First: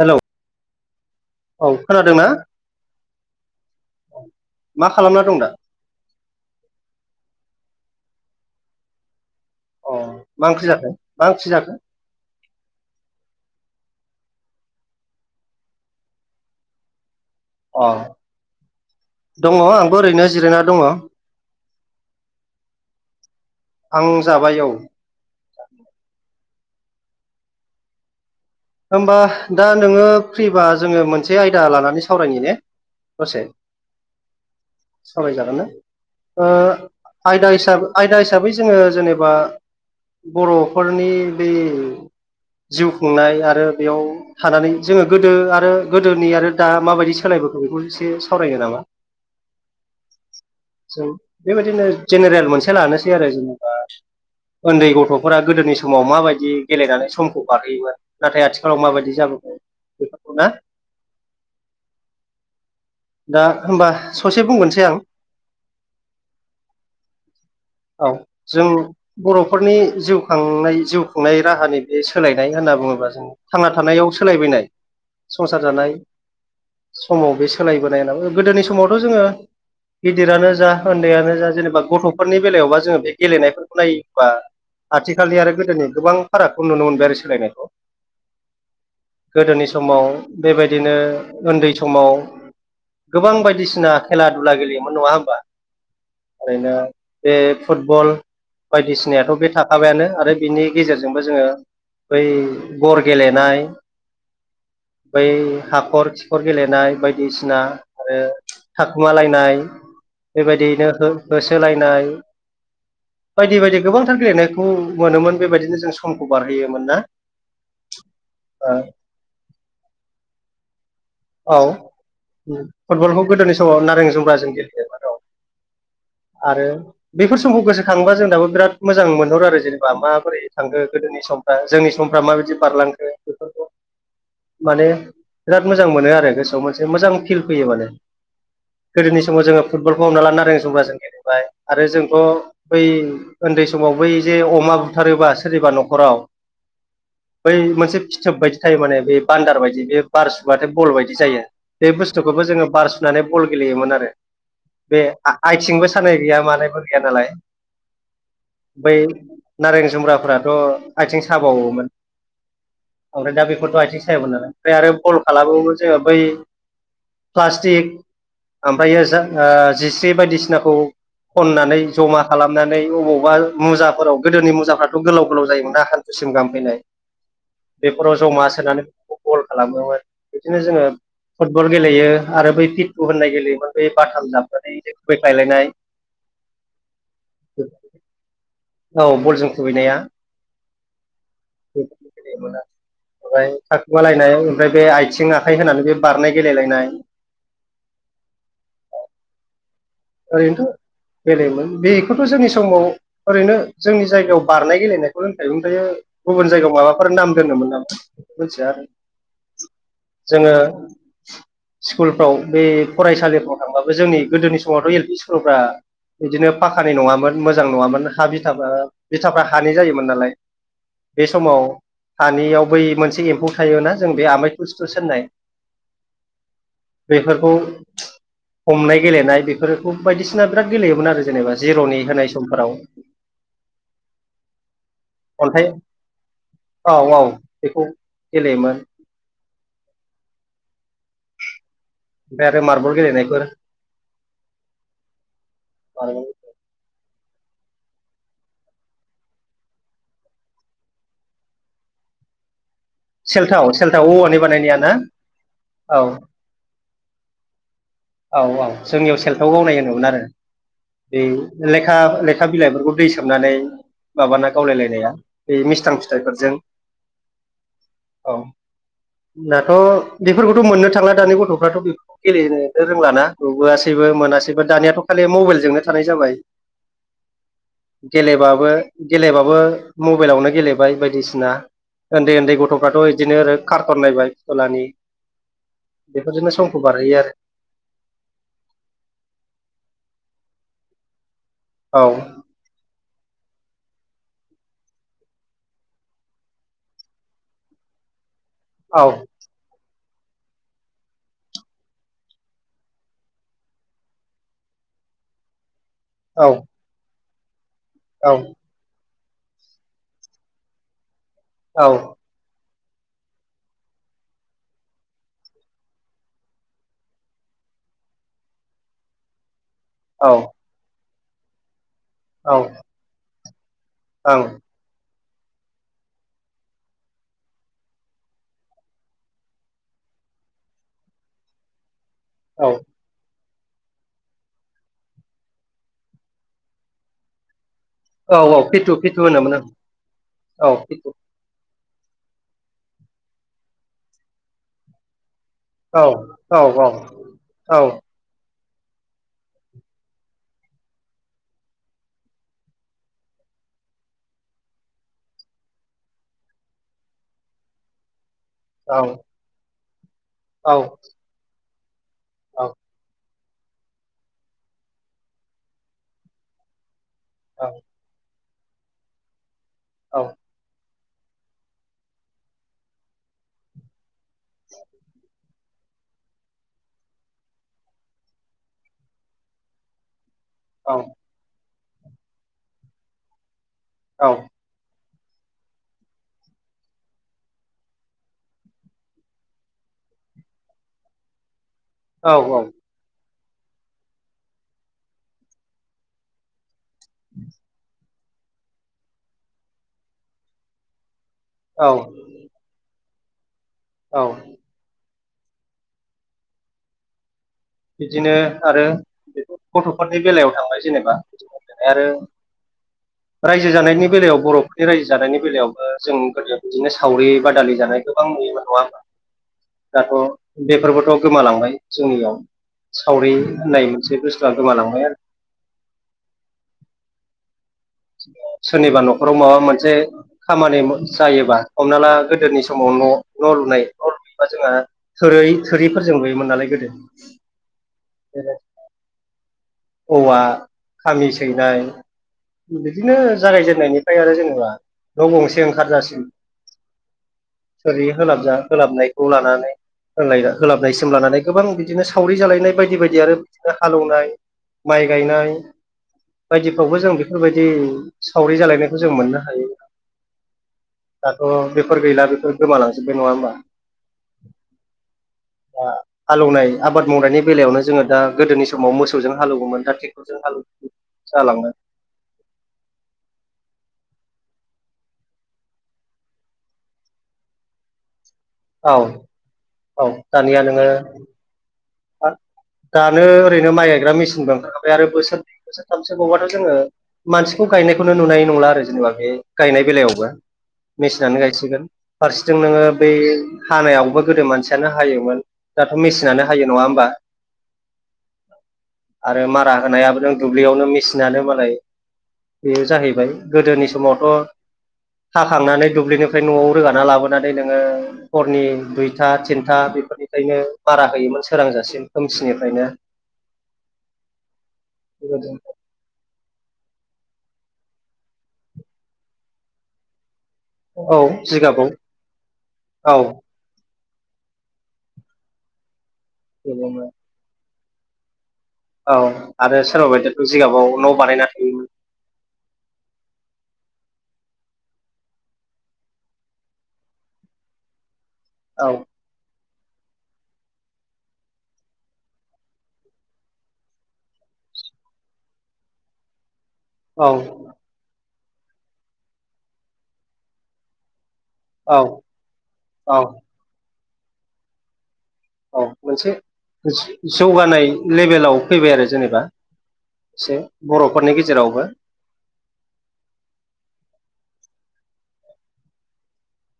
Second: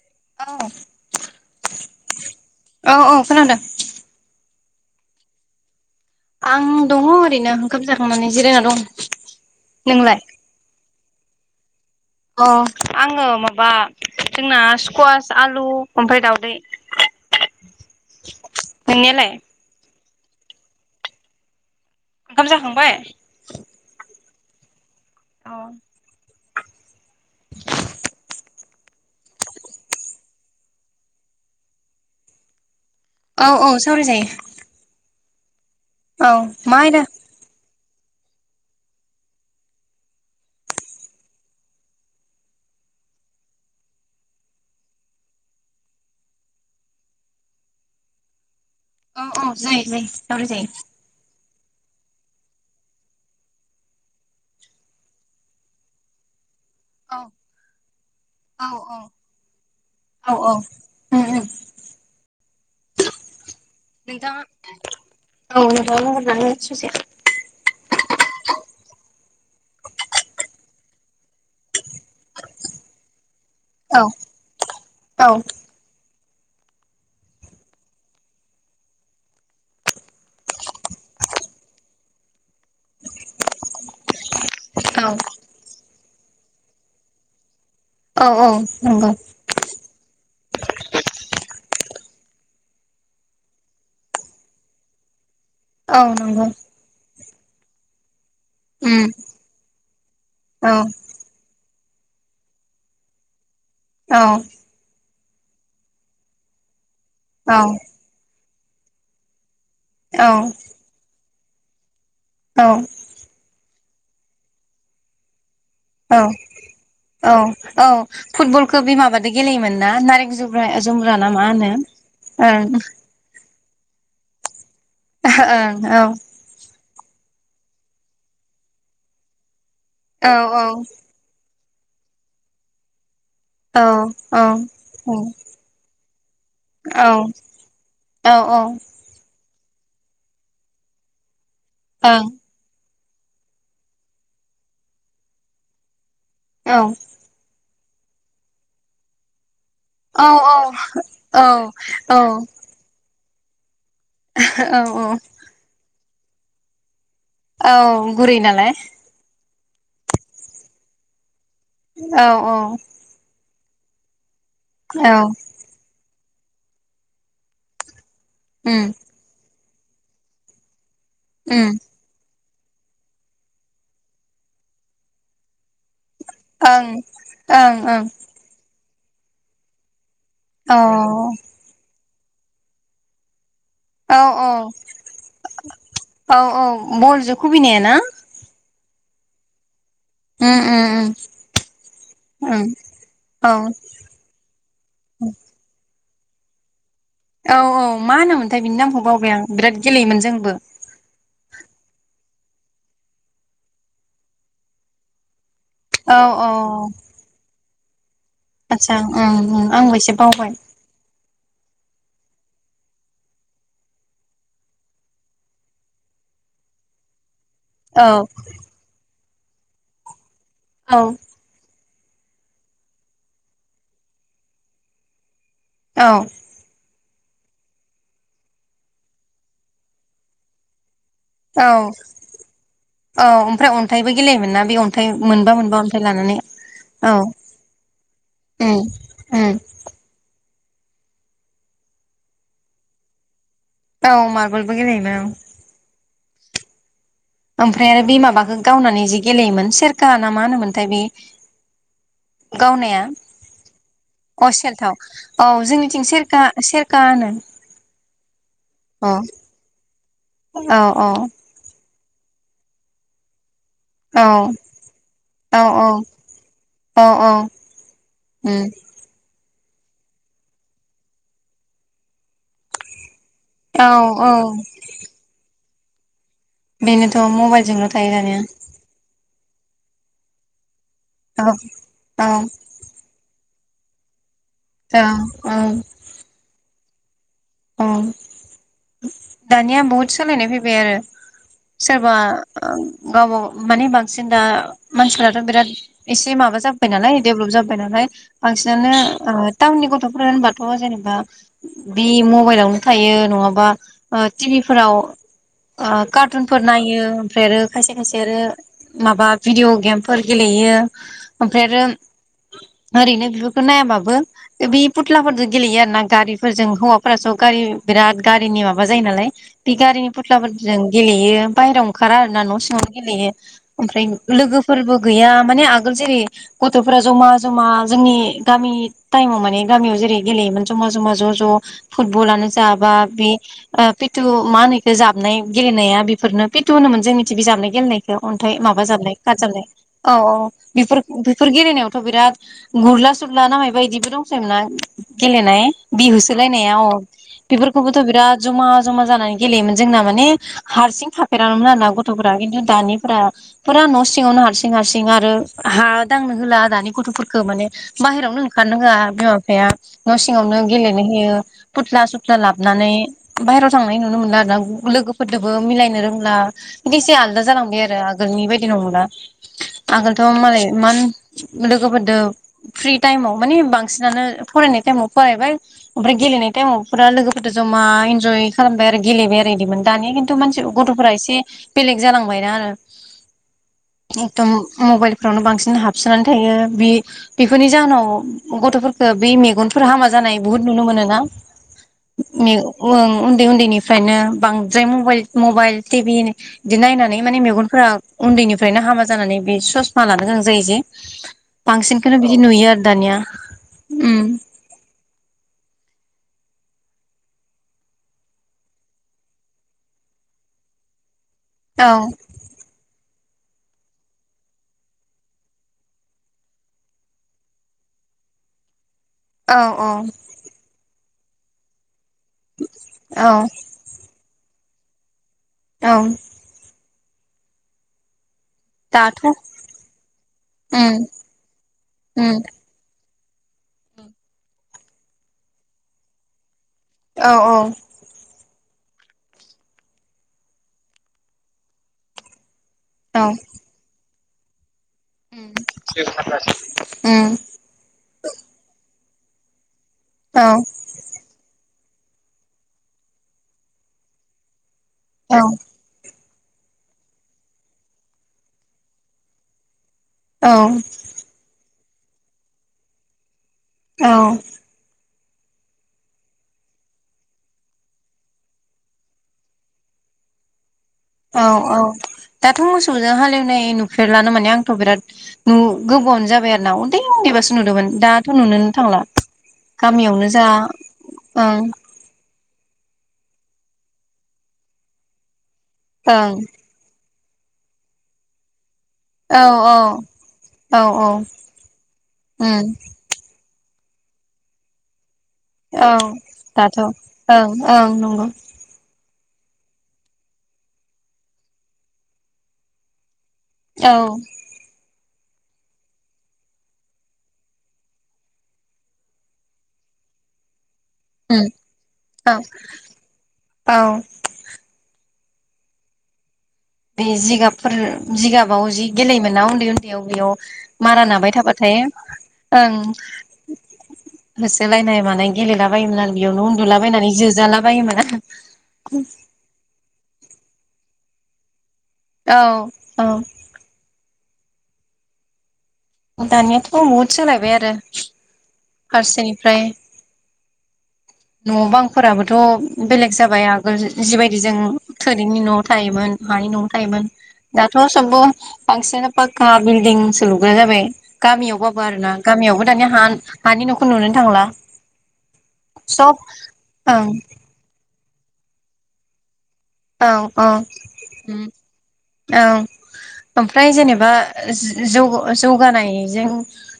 Hello औ औ खोनादोंना औ खोनादों मा खालामना दं दा? आं दङ ओरैनो ओंखाम जाखांनानै जिरायना दं अ नोंलाय मा ओंख्रि जाखो मा ओंख्रि जाखो? अ आङो माबा जोंना स्कवास आलु ओमफ्राय दावदै अ नोंनियालाय दङ आंबो ओरैनो जिरायना दङ ओंखाम जाखांबाय? आं जाबाय औ अ होमबा दा नोङो फ्रिबा जोङो मोनसे आयदा लानानै सावरायनि ने दसे औ औ सावराय जायो सावरायजागोन ना ओ आयदा हिसाबै आयदा हिसाबै जोङो जेनेबा बर फोरनि बे जिउ खुंनाय आ आरो बेयाव थानानै जोङो गोदो आरो गोदोनि आरो दा माबायदि सोलायबोखो दा बेखौ एसे सावरायनो नामा? औ औ जायो जायो सावराय जायो बिदिनो जेनेरेल मोनसे लानोसै आरो जेनेबा उन्दै गथ फोरा गोदोनि समाव माबायदि गेलेनानै औ समखौ बारहोयोमोन नाथाय औ आथिखालाव औ माबायदि जाबोखो बेफोरखौ औ ना औ उम उम दा होमबा नोंथाङा ससे बुंग्रोनोसै आं। औ नोंथाङा बुंहरनानै ससे औ जों बर फोरनि जिउ खांनाय जिउ खुंनाय राहानि बे सोलायनाय होनना बुङोबा जों थांना औ थानायाव सोलायबोननाय औ संसार जानाय समाव बे सोलायबोनाय नाम गोदोनि समावथ जोङो गिदिरानो जा उन्दैयानो जा जेनेबा गथ फोरनि बेलायावबा जोङो बे गेलेनायफोरखौ नायोबा‌। औ आथिखालनि आरो गोदोनि गोबां फारागखौ नुनो मोनबाय आरो सोलायनायखौ औ औ नंगौ । गोदोनि समाव बेबायदिनो उन्दै समाव गोबां बायदिसिना खेला दुला गेलेयोमोन नङा होमबा? औ नंगौ। ओरैनो बे फुटबल उम बायदिसिनायाथ बे थाखाबायानो आरो बिनि औ गेजेरजोंबो जोङो। बै गर गेलेनाय औ बै हाखर खिखर गेलेनाय औ बायदिसिना आरो थाखुमालायनाय। बेबायदियैनो हो होसोलायनाय औ बायदि बायदि गोबांथार गेलेनायखौ मोनोमोन बेबायदिनो जों समखौ औ बारहोयोमोन। ना औ औ फुटबलखौ बे माबादो गेलेयोमोन ना नारें जुमब्रा। ना मा औ होनो फुटबलखौ गोदोनि समाव नारें जुमब्राजों गेलेयो। ओं ओं आरो बेफोर समखौ गोसोखांबा जों दाबो बिराद मोजां मोनहरो आरो जेन बा औ माबोरै थांखो गोदोनि समफ्रा जोंनि समफ्रा माबायदि बारलांखो। बेफोरखौ औ माने औ बिराद मोजां मोनो आरो गोसोआव मोनसे मोजां फिल औ फैयो माने औ गोदोनि समाव जोङो फुटबलखौ हमना ला नारें जुमब्रा जों गेलेबाय आरो औ जोंथ' बै उन्दै समाव बै जे अमा बुथारोबा सोरनिबा न'खराव औ बै मोनसे फिथोब बायदि थायो माने बे बान्दार बायदि बे औ बार औ सुबााथ' बल बायदि जायो, बे औ बुस्थुखौबो जोङो बार सुनानै बल गेलेयोमोन आरो। औ बे औ आथिंबो सानाय गैया मानायबो गया नालाय औ गुरै नालाय बै नारें जुमब्राफोरा राथ' आथिं साबावोमोन औ औ ओमफ्राय दा बे थ' आथिं सायोमोन आरोय ओमफ्राय आरो औ बल खालामबावो जोङो बै प्लास्टिक उम ओमफ्रायो जा जिस्रि बायदिसिनाखौ उम खननानै जमा खालामनानै बबावबा मुजाफोराव गोदोनि मुजाफ्राथ' गोलाव गोलाव जायोमोन। दा हान्थुसिम गाहामफैनाय ओं ओं ओं बेफोराव जमा सोनानै बेफोरखौ बल खालामोमोन। बिदिनो जोङो औ फुटबल गेलेयो आरो बै पिटु होननाय गेलेयोमोन। बे औ बाथाम जाबनानैेै खुबैखायलायनाय। औ औ बलजों खुबैनायाना। औ बलजों खुबैनाया। उम उम उम ओमफ्राय औ थाखुमालायनाय ओमफ्राय बे आथिं आखाइ होनानै बे बारनाय गेलेलायनाय औ औ मा होनामोनथाय बिनि नामखौ बावबाय आं बिराद गेलेयोमोन जोंबो ओरैनोथ' बेलेमोन बेखौथ' जोंनि समाव ओरैनो जोंनि जायगायाव बारनाय गेलेनायखौल होनखायोमोन। ओमफ्र औ औ गुबुन जायगायाव माबाफोर नाम दोनोममोन नामा? मिथिया आरो आदसा ओं ओं आंबो एसे जोङो बावबाय स्कुलफ्राव बे फरायसालिफ्राव थांबाबो जोंनि गोदोनि सम समावथ' एल पि स्कुलफ्रा बिदिनो फाखानि नङामोन मोजां औ नङामोन हा बिथाफ्रा बिथाफ्रा हानि जायोमोन नालाय, औ बे समाव हानियाव बै मोनसे एम्फौ थायोना जों बे आमाय थुस थुस होननाय औ । बेफोरखौ हमनाय गेलेनाय बेफोरखौ बायदिसिना बिराद गेलेयोमोन आरो जेनेबा औ जिर'नि होनाय समफोराव औ ओमफ्राय अन्थाइबो गेलेयोमोन ना बे अन्थाइ मोनबा मोनबा अन्थाइ लानानै औ औ बेखौ उम गेलेयोमोन उम । बे आरो मारबल गेलेलनायफोर । औ मारगलबो गेलेयो मोन औ । औ दे । ओमफ्राय आरो बे माबाखौ गावनानै जि गेलेयोमोन सेरखा ना मा होनोमोनथाय बे [inaudible] गावनाया सेल्थाव सेल्थाव औवानि अ बानायनाया ना सेलथाव औ औ जोंनिथिं सेरखा सेर खा होनो । औ औ जोंनियाव सेलथाव गावनाय होनोमोन आरो औ औ बे खा लेखा बिलाइफोरखौ दै सोमनानै औ माबाना गावलायलायनाया औ बे मिस्थां फिथाइफोरजों औ उम । दाथ' बेफोरखौथ' मोननो थांला दानि गथ'फ्राथ' बेफोरखौ गेलेनो रोंलााना? औ नुबोआसैबो औ औ मोनासैबो दानियाथ' खालि मबाइलजोंनो थानाय जाबाय । बेनोथ' मबाइलजोंल' थायो दानिया गेलेबाबो गेलेबाबो बो मबाइलावनो गेलेबाय औ बायदिसिना उन्दै उन्दै औ गथ'फ्राथ' बिदिनो आरो खारथन नायबाय फुथुलानि औ बेफोरजोंनो समखौ बारहोयो आरो । अ दानिया बहुद सोलायनाय फैबाय आरो सोरबा ओ गाबा माने बांसिन दा मानसिफथ' बिराद एसे माबा जाबाय नालाय देभलप जाबाय नालाय बांसिनानो औ ओ टाउननि गथ'फोरा होनबाथ' जेनेबा बि म मबाइलावनो थायो नङाबा ओ टिभि फोराव ओ औ कारटुनफोर नायो ओमफ्राय आरो खायसे खायसे औ आरो माबा भिडिअ गेमफोर गेलेयो ओमफ्राय आरो औ ओरैनो बेफोरखौ नायाबाबो बे फुथ्लाफोरजों गेलेयो आर ना गारिफोरजों हौवा फ्राथ' गारि बिराद गारिनि माबा जायो नालाय बे गारिनि औ फथ्लाफोरजों गेलेयो बाहेरायाव ओंखारा आरोना न' सिङावनो गेलेयो ओमफ्राय लोगोफोरबो गैया माने आगोल जेरै गथ'फोरा जमा जमा जोंनि गामि टाइमाव माने गामियाव जेरै गेलेयोमोन ज'मा ज'मा ज' ज' फुटबलानो ओं जाबा बे पेटु मा होनोखो जाबनाय गेलेनाया बेफोरनो पेटु होनोमोन जोंनिथि बे जाबनाय गेलेनायखौ औ अन्थाइ औ फिथु माबाजाबनाय फिथु होनोमोन ओं कारजाबनाय औ औ बेफोर बेफोर गेलेनायाव थ' बिराद गुरला सुरला नामा बिदिबो दंसैमोन ना गेलेनाय औ बिहोसोलाय औ औ नायाव औ बेफोरखौबोथ' बिराद जमा जमा जानानै गेलेयोमोन जोंना माने हारसिं थाफेरामोमोन आरोना गथ'फोरा्रा खिन्थु दानिफोरा फुरा न' सिङावनो हारसिं हारसिं आरो हा दांनो होला दानि गथ'फोरखौ माने बाहेरावनो ओंखारनो होआ औ बिमा बिफाया न' सिङावनो औ गेलेनो होयो फुथ्ला सुथ्ला लाबनानै बायहेरायाव थांनाय नुनो मोनला आरो ना लोगोफोरजोंबो मिलायनो रोंला बि एसे आलादा जालांबाय आरो आगोलनि बायदि नंला आगोलथ' मालाय इमान लोगोफोरजों फ्रि टाइमाव मानि बांसिनानो फरायनाय टाइमाव फरायबाय ओमफ्राय गेलेनाय टाइमावफोरा लोगोफोरजों जमा इन्जय खालामबाय आरो गेलेबाय आरो बिदिमोन दानिया खिन्थु मानसि गथ'फोरा एसे बेलेग जालांबायना आरो एकदम मबाइल मबाइफ्रावनो बांसिन हाबसोनानै थायो बे बेफोरनि जाहोनाव गथ'फोरखौ बे मेगनफोरा हामा जा जानाय बहुद नुनो मोनो ना? औ मे ओम उन्दै उन्दैनिफ्रायनो बांद्राय मबाइल मबाइल टिभि बिदि नायनानै माने मेगनफोरा उन्दैनिफ्रायनो हामा जानानै बे ससमा लानो गोनां जायो जे औ बांसिनखौनो बिदि नुयो आरो दानिया। उम औ बिदिनो आरो बे गथ'फोरनि बेलायाव थांबाय जेनेबा औ आरो रायजो जानायनि बेलायाव बर'फोरनि रायजो जानायनि बेलायावबो जों गोदोनिफ्रायनो बिदिनो सावरि बादालि जानाय गोबां नुयोमोन नङा औ दाथ' औ बेफोरबोथ' गोमालांबाय जोंनियाव सावरि औ होननाय मोनसे बुस्थुआ गोमालांबाय आरो। औ [inaudible] सोरनिबा दाथ' न'खराव माबा मोनसे खामानि उम जायोबा हमना ला उम गोदोनि समाव न' न' लुनाय न' लुयोबा जोंहा थोरै थोरैफोर जों नुयोमोन नालाय गोदो। औ औ औवा खामि सैनाय बिदिनो औ जागायजेननायनिफ्राय आरो जेनेबा न' उम गंसे ओंखारजासिम थोरि होलाबजा होलाबनाय खौ लानानै होलानाय औ होलाबनायसिम लानानै गोबां बि बिदिनो सावरि जालायनाय बायदि बायदि आरो बिदिनो हालेवनाय माइ औ गायनाय बायदिफ्रावबो जों बेफोरबायदि सावरि जालायनायखौ जों मोननो हायो। औ दाथ' बेफोर गैला बेफोर गोमालांजोबबाय नङा होमबा? दा हालौवनाय आबाद मावनायनि बेलायावनो जोङो दा गोदोनि समाव मोसौ जों हालौओमोन दा ट्रेक्टरजों हालौओ। औ औ दाथ' मोसौजों हालेवनाय नु फेरलानो माने आंथ' बिराद नु गोबावानो जाबाय आरो ना उन्दै उन्दैबासो नुदोंमोन दा थ' नुुनोनो औ थांला औ गामियावनो जा दानिया नोङो ओं दानो ओरैनो माइ गायग्रा मेसिनबो ओंखारखाबाय आरो बोसोरनै बोसोरथामसो ओं बावबाथ' जोङो मानसिखौ गायनायखौनो नुनाय नंला आरो। जेनेबा बे औ गायनाय बेलायावबो औ औ मेसिनानो गायसिगोन फारसेथिं उम नोङो बै हानायावबो गोदो मानसियानो हायोमोन। औ दाथ' मेसिनानो हायो दाथ' नङा होमबा? ओं ओं नंगौ आरो मारा होनायाबो नों दुब्लियावनो मेसिनानो मालाय बेयो जाहैबाय गोदोनि औ समावथ' हाखांनानै दुब्लिनिफ्राय न'आव रोगाना लाबोनानै नोङो हरनि दुइथा थिनथा बेफोरनिफ्रायनो मारा होयोमोन उम सोरांजासिम औ खोमसिनिफ्रायनो। औ [unintelligible] बे जिगाबफोर जिगाबाव जि गेलेयोमोन ना उन्दै उन्दैयाव बेयाव मारा औ नाबाय थाबाथाय जिगाबाव ओं औ होसोलायनाय मानाय गेलेलाबायोमोन आरो बेयावनो हेबोमोन उन्दुलाबायनानै जोजाला बायोमोन। औ आरो सोरबा बायदियाथ' जिगाबाव न' बानायना थायोमोन। औ औ दानियाथ' बुहुत सोलायबाय आरो औ फारसेनिफ्राय न' बांफोराबोथ' बेलेग जाबाय आगोल जिबायदि जों थोरिनि न'आव थायोमोन। हानि न'आव थायोमोन औ दाथ' सबबो बांसिन पाक्का बिल्डिंसो लुग्रा जाबाय। गामियावबाबो औ आरो ना गामियावबो दानिया हा औ हानि न'खौ नुनोनो थांला। औ सब मोनसे ओं जौगानाय लेबेलाव फैबाय आरो जेनेबा। औ औ एसे बर'फोरनि गेजेरावबो। औ ओमफ्राय जेनेबा जौ-जौगानायजों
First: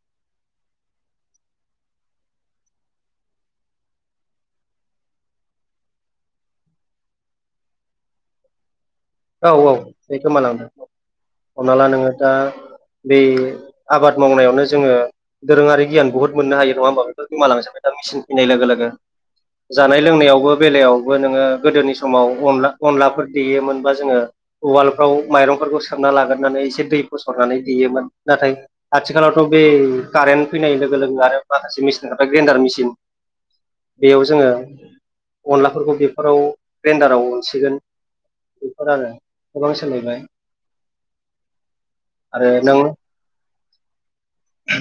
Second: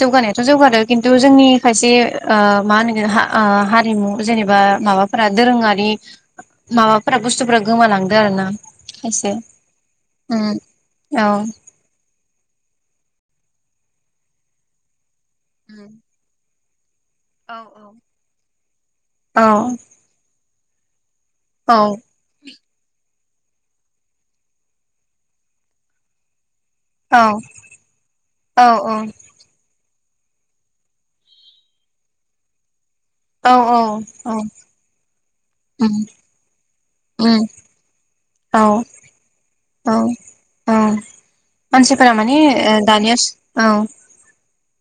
जौगानायाथ' जौगादों किनतु जोंनि खायसे ओ मा होनगोन हा ओ हारिमु जेनेबा माबाफोरा दोरोङारि माबाफोरा बुस्तुफोरा गोमालांदो आरो ना। खायसे औ औ बे गोमालांदों औ हमना ला नोङो दा बे आबाद मावनायावनो जोङो दोरोङारि गियान बुहुद मोननो हायो नङा होमबा बेफोर गोमालांजोबबाय दा मिसिन फैनाय लोगो लोगो औ जानाय लोंनायावबो बेलायाव नोङो औ गोदोनि समाव अनला अनलाफोर देयोमोनबा जोङो उवालफ्राव माइरंफोरखौ सोमना लाग्रोनानै दै औ फसरनानै देयोमोन नाथाय औ आथिखालावथ' बे कारेन्ट फैनाय लोगो लोगो आरो माखासे मेसिन ओंखारबाय ग्रेन्डार मेसिन औ औ बेयाव औ जोङो अनलाफोरखौ बेफोराव ग्रेन्दाराव उनसिगोन औ बेफोर आरो गोबां औ सोलायबाय औ मानसिफोरा माने ओ दानिया स औ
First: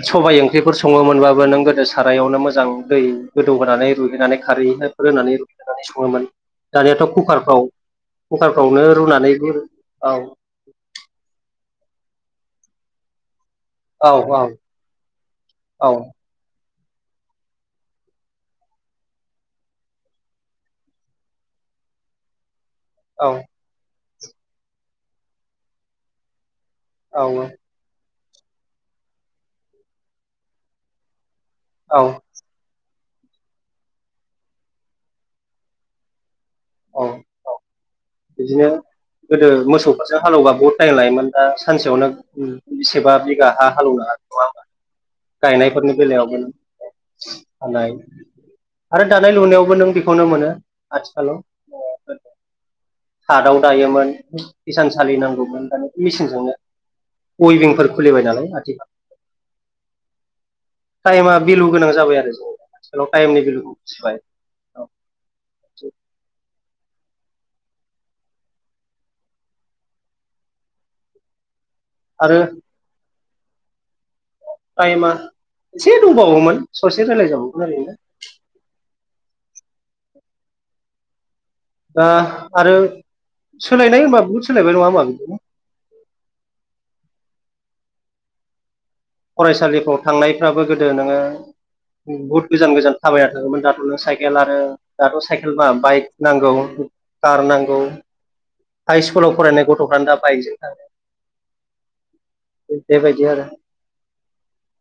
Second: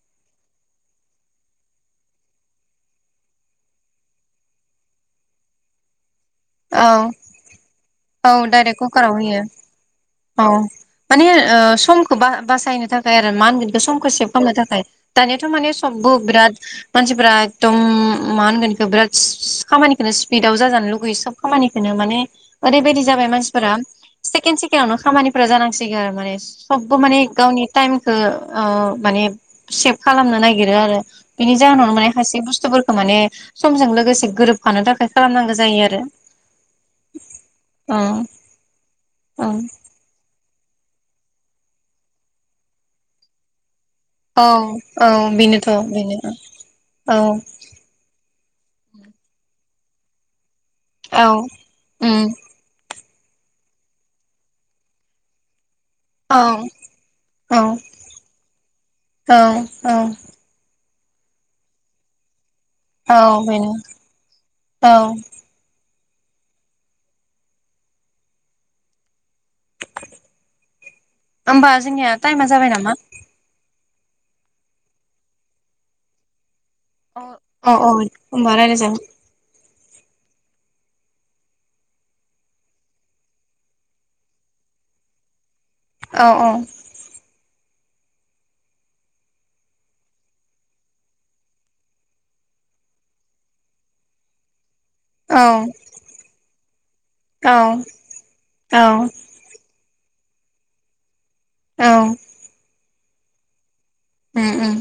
सबाय ओंख्रिफोर सङोमोनबाबो नों गोदो सारायावनो मोजां दै गोदौ होनानै रुहैनानै खारैफोर होनानै सङोमोन औ दानियाथ' कुकारफ्राव औ डायरेख कुकारफ्रावनो कुकाराव रुनानै होयो औ माने ओ समखौ ब बासायनो थाखाय आरो मा बे औ समखौ सेभ खालामनो थाखाय दानियाथ' माने सबबो बिराद मानसिफोरा एकदम मा होनगोन बेखौ बिराद खामानिखौनो स्पिडाव जाजानो लुगैयो खामानिखौनो माने ओरैबायदि जाबाय मानसिफोरा सेकेणड सेकेणडवनो खामानिफोरा जानांसिगोन आरो माने सबबो औ माने गावनि टाइम ओ ओ माने सेब खालामनो नागिरो आरो बिनि जाहोनावनो औ माने खायसे बुस्थु माने समजों लोगोसे गोरोबफानो थाखाय खालामनांगौ जायो आरो औ औ बिदिनो गोदो मोसौफोरासो हालेव बहुद टाइम लायोमोन दा सानसेयावनो बेसेबा बिगा हा हालौनो औ हाग औ बेनोथ' गायनायफोरनि बेनो बेलायावनो औ हानाय आरो दानाय लुनायावबो नों बेखौनो मोनो आथिखालाव औ थादाव दायोमोन हिसान सालि नांगौमोन दानि औ मेचिनजोंनो औ उइभिंफोर खुलिबाय नालाय आथिखाल औ औ टाइमा बिलु गोनां जाबाय आरो ज औ टाइमनि बेनो भिलुखौ बुजिबाइ औ होमबा जोंनिया आरो टाइमा जाबाय नामा? टाइमा एसे दंबावोमोन ससे अ रायज्लायजाबावगोन औ औ ओरैनो होमबा रायलायजागोन दा आरो सोलायनाय होनबा बहुद सोलायबाय नङा होनबा बिदिनो औ औ फरायसालिफ्राव थांनायफ्राबो गोदो नोङो बुहुत गोजान गोजान थाबायना थाङोमोन दाथ'नो साइकेल आरो दाथ' औ साइकेल बा बाइक नांगौ कार नांगौ औ औ हाइ स्कुलाव फरायनायखौ गथ'फ्रानो दा बाइकजों थाङ़ो औ बेबायदि आरो ओम ओम